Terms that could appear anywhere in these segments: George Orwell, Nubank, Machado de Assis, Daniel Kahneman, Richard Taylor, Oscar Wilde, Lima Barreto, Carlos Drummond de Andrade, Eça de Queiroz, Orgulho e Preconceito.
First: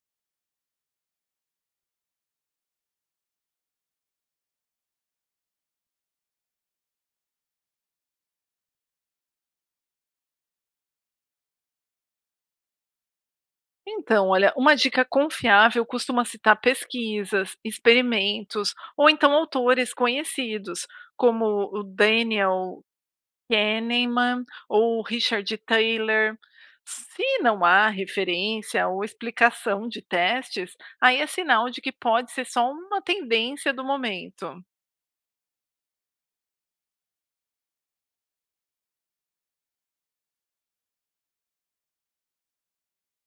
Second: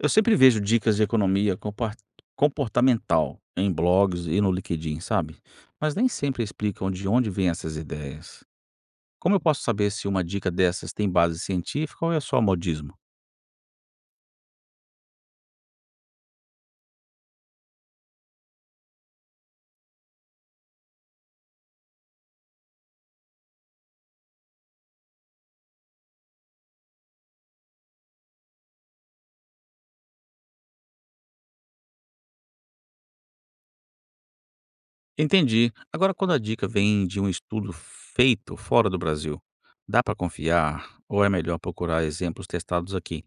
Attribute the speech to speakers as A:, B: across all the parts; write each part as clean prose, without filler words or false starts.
A: Eu sempre vejo dicas de economia comportamental em blogs e no LinkedIn, sabe? Mas nem sempre explicam de onde vêm essas ideias. Como eu posso saber se uma dica dessas tem base científica ou é só modismo?
B: Então, olha, uma dica confiável costuma citar pesquisas, experimentos ou então autores conhecidos, como o Daniel Kahneman ou o Richard Taylor. Se não há referência ou explicação de testes, aí é sinal de que pode ser só uma tendência do momento.
A: Entendi. Agora, quando a dica vem de um estudo feito fora do Brasil, dá para confiar ou é melhor procurar exemplos testados aqui?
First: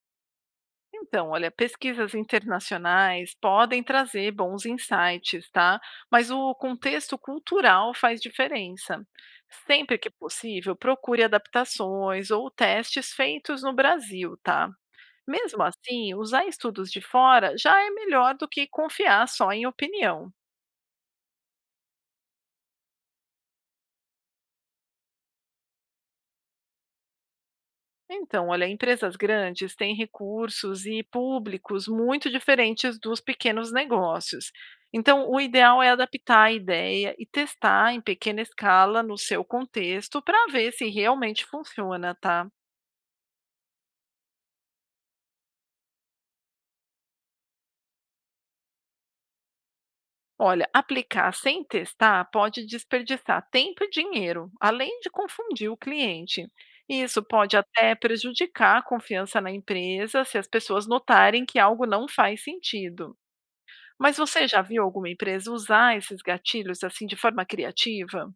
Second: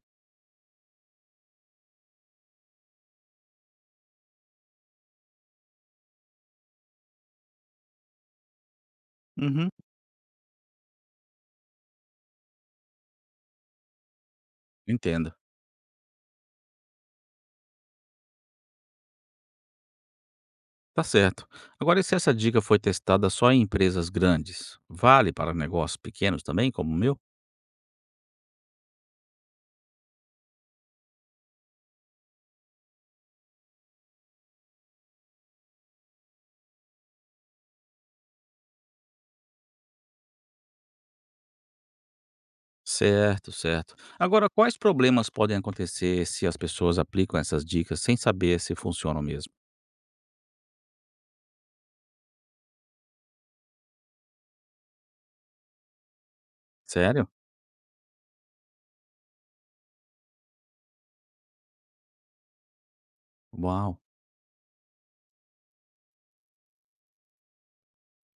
B: Então, olha, pesquisas internacionais podem trazer bons insights, tá? Mas o contexto cultural faz diferença.
A: Uhum,
B: Sempre que possível, procure adaptações ou testes feitos no Brasil, tá?
A: entendo.
B: Mesmo assim, usar estudos de fora já é melhor do que confiar só em opinião.
A: Tá certo. Agora, e se essa dica foi testada só em empresas grandes, vale para negócios pequenos também, como o meu?
B: Então, olha, empresas grandes têm recursos e públicos muito diferentes dos pequenos negócios. Então, o ideal é adaptar a ideia e testar em pequena escala no seu contexto para ver se realmente funciona, tá?
A: Certo, certo. Agora, quais problemas podem acontecer se as pessoas aplicam essas dicas sem saber se funcionam mesmo?
B: Olha, aplicar sem testar pode desperdiçar tempo e dinheiro, além de confundir o cliente. Isso
A: Sério?
B: pode até prejudicar a confiança na empresa se as pessoas notarem que algo não faz sentido.
A: Uau!
B: Mas você já viu alguma empresa usar esses gatilhos, assim, de forma criativa?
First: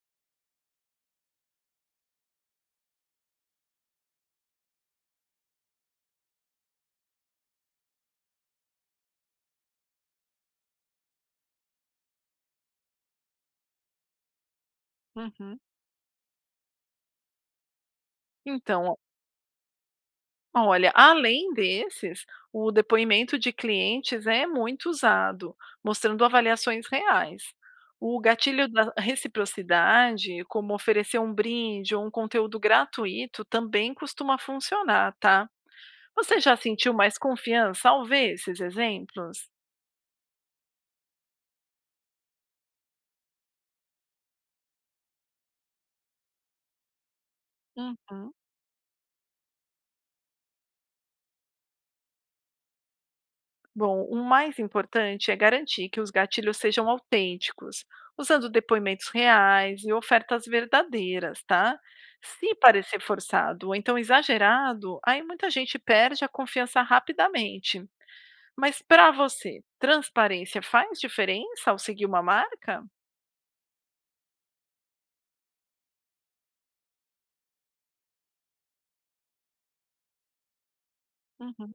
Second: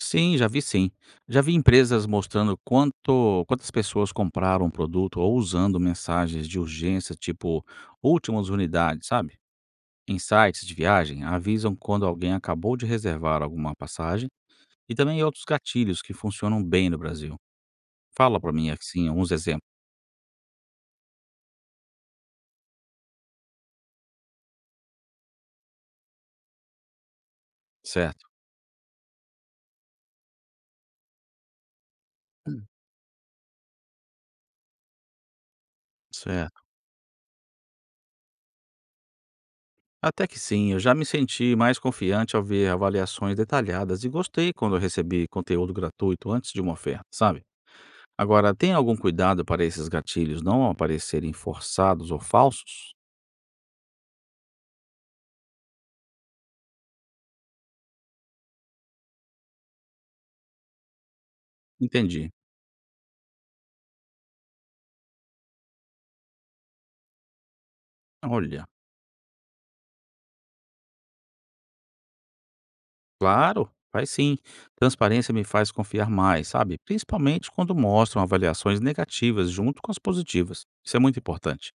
A: Sim. Já vi empresas mostrando quantas pessoas compraram um produto ou usando mensagens de urgência, tipo últimas unidades, sabe? Em sites de viagem, avisam quando alguém acabou de reservar alguma passagem e também outros
B: Uhum.
A: gatilhos que funcionam bem no Brasil. Fala pra mim,
B: Então,
A: assim, uns exemplos.
B: olha, além desses, o depoimento de clientes é muito usado, mostrando avaliações reais. O
A: Certo,
B: gatilho da reciprocidade, como oferecer um brinde ou um conteúdo gratuito, também costuma funcionar, tá? Você já
A: certo.
B: sentiu mais confiança ao ver esses exemplos?
A: Até que sim, eu já me senti mais confiante ao ver avaliações detalhadas e gostei quando eu recebi conteúdo gratuito antes de uma oferta, sabe?
B: Uhum.
A: Agora, tem algum cuidado para esses gatilhos não aparecerem forçados ou falsos?
B: Bom, o mais importante é garantir que os gatilhos sejam autênticos, usando depoimentos reais e ofertas verdadeiras, tá?
A: Entendi.
B: Se parecer forçado ou então exagerado, aí muita gente perde a confiança rapidamente.
A: Olha,
B: Mas para você, transparência faz diferença ao seguir uma marca?
A: claro, faz sim. Transparência me faz confiar mais, sabe? Principalmente quando mostram avaliações negativas junto com as positivas. Isso é muito importante.
B: Uhum.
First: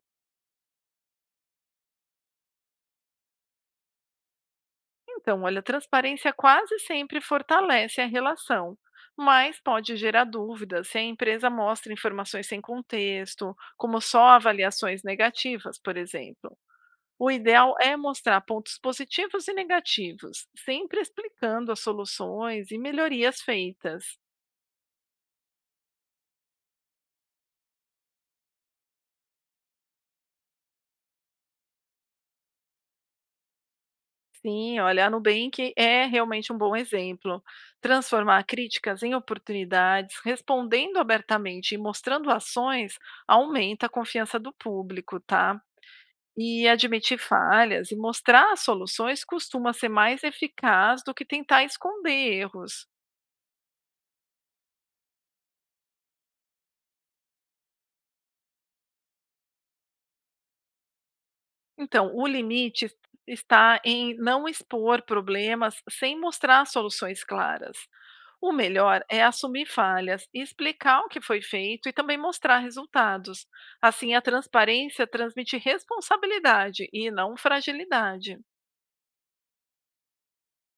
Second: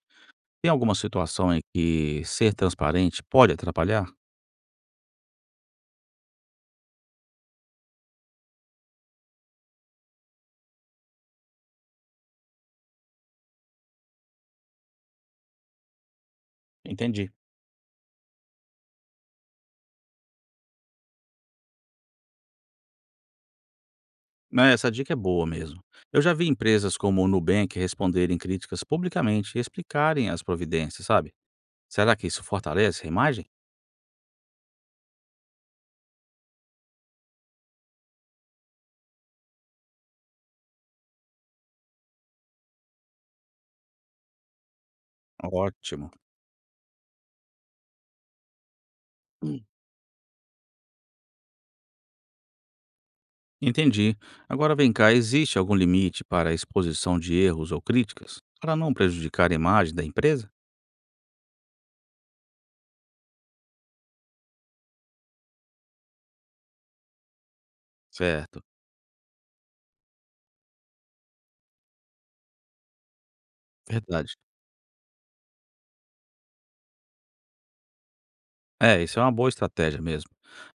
A: Tem alguma situação em que ser transparente pode atrapalhar?
B: Então, olha, transparência quase sempre fortalece a relação, mas pode gerar dúvidas se a empresa mostra informações sem contexto, como só avaliações negativas, por exemplo. O
A: Entendi.
B: ideal é mostrar pontos positivos e negativos, sempre explicando as soluções e melhorias feitas.
A: É, essa dica é boa mesmo. Eu já vi empresas como o Nubank responderem críticas publicamente e explicarem as providências, sabe? Será que isso fortalece a imagem?
B: Sim, olha, a Nubank é realmente um bom exemplo. Transformar críticas em oportunidades, respondendo abertamente e mostrando ações, aumenta a confiança do público, tá?
A: Ótimo.
B: E admitir falhas e mostrar soluções costuma ser mais eficaz do que tentar esconder erros.
A: Entendi. Agora vem cá, existe algum limite para a exposição de erros ou críticas? Para não prejudicar a imagem da empresa?
B: Então, o limite está em não expor problemas sem mostrar soluções claras. O
A: Certo.
B: melhor é assumir falhas, e explicar o que foi feito e também mostrar resultados. Assim, a
A: Verdade.
B: transparência transmite responsabilidade e não fragilidade.
A: É, isso é uma boa estratégia mesmo.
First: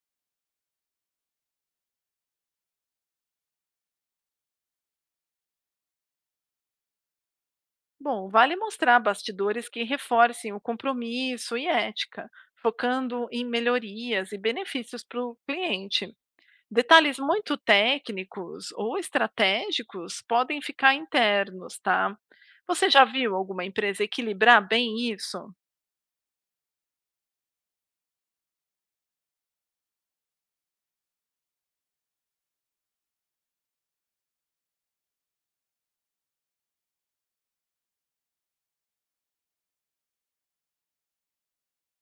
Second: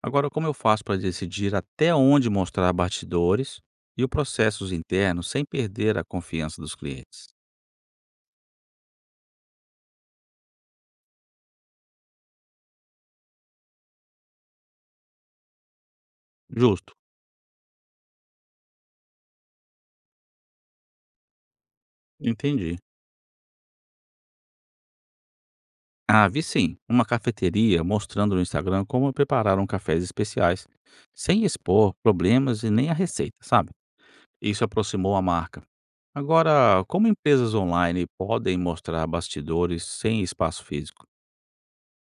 A: Agora, como eu faço para decidir até onde mostrar bastidores e os processos internos sem perder a confiança dos clientes?
B: Bom, vale mostrar bastidores que reforcem o compromisso e ética, focando em melhorias e benefícios para o cliente.
A: Justo.
B: Detalhes muito técnicos ou estratégicos podem ficar internos, tá?
A: Entendi.
B: Você já viu alguma empresa equilibrar bem isso?
A: Ah, vi sim. Uma cafeteria mostrando no Instagram como prepararam cafés especiais, sem expor problemas e nem a receita, sabe? Isso aproximou a marca. Agora, como empresas online podem mostrar bastidores sem espaço físico?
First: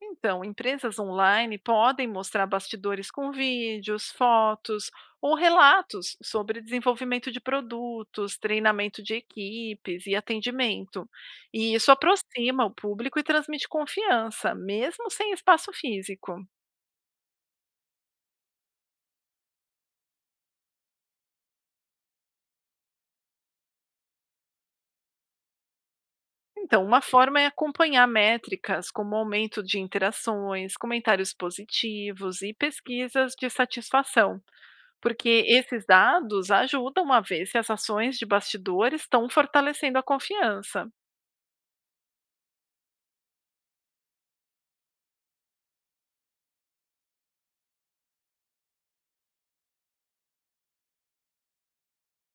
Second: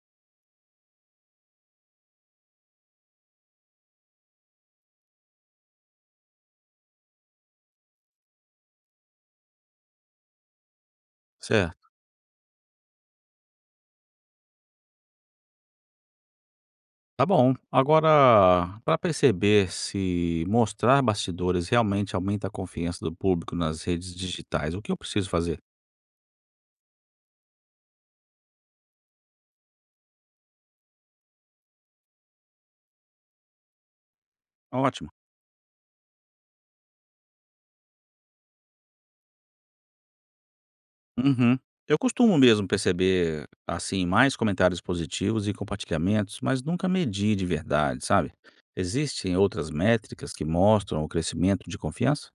B: Então, empresas online podem mostrar bastidores com vídeos, fotos ou relatos sobre desenvolvimento de produtos, treinamento de equipes e atendimento. E isso
A: Certo.
B: aproxima o público e transmite confiança, mesmo sem espaço físico.
A: Tá bom. Agora, para perceber se mostrar bastidores realmente aumenta a confiança do público nas redes digitais, o que eu preciso fazer?
B: Então, uma forma é acompanhar métricas como aumento de interações, comentários positivos e pesquisas de satisfação,
A: Ótimo.
B: porque esses dados ajudam a ver se as ações de bastidores estão fortalecendo a confiança.
A: Uhum. Eu costumo mesmo perceber, assim, mais comentários positivos e compartilhamentos, mas nunca medi de verdade, sabe? Existem outras métricas que mostram o crescimento de confiança?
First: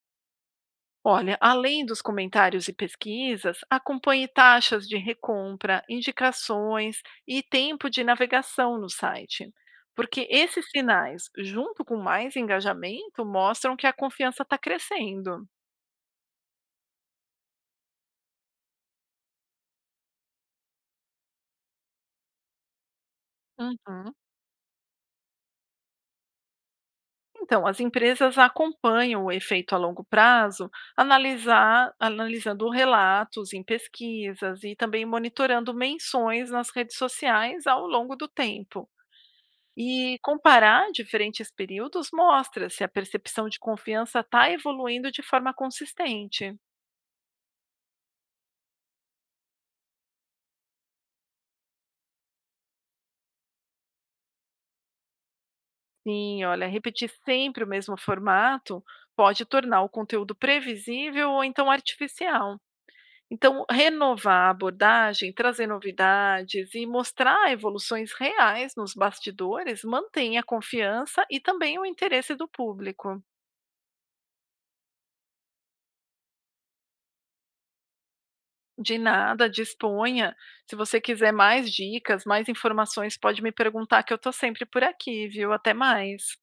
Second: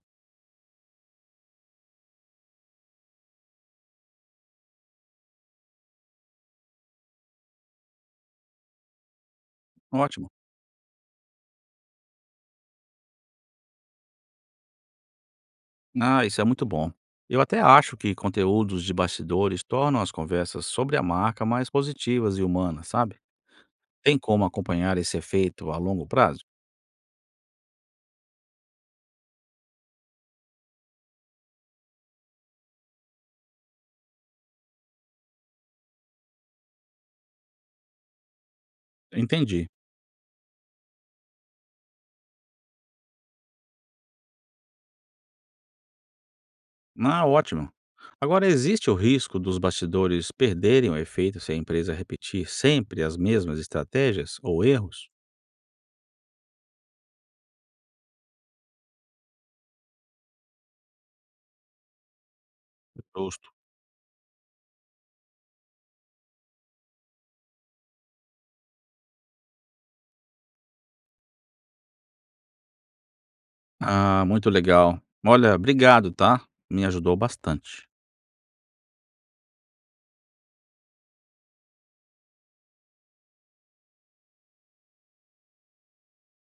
B: Olha, além dos comentários e pesquisas, acompanhe taxas de recompra, indicações e tempo de navegação no site. Porque
A: Ótimo.
B: esses sinais, junto com mais engajamento, mostram que a confiança está crescendo.
A: Ah, isso é muito bom. Eu até acho que conteúdos de bastidores tornam as conversas sobre a marca mais positivas e humanas, sabe?
B: Uhum.
A: Tem como acompanhar esse efeito a longo prazo?
B: Então, as empresas acompanham o efeito a longo prazo, analisando relatos em pesquisas e também monitorando menções nas redes sociais ao longo do tempo.
A: Entendi.
B: E comparar diferentes períodos mostra se a percepção de confiança está evoluindo de forma consistente.
A: Ah, ótimo. Agora, existe o risco dos bastidores perderem o efeito se a empresa repetir sempre as mesmas estratégias ou erros?
B: Sim, olha, repetir sempre o mesmo formato pode tornar o conteúdo previsível ou então artificial.
A: Justo.
B: Então, renovar a abordagem, trazer novidades e mostrar evoluções reais nos bastidores mantém a confiança e também o interesse do público.
A: Ah, muito legal. Olha, obrigado, tá? Me ajudou bastante.
B: De nada, disponha. Se você quiser mais dicas, mais informações, pode me perguntar que eu estou sempre por aqui, viu? Até mais.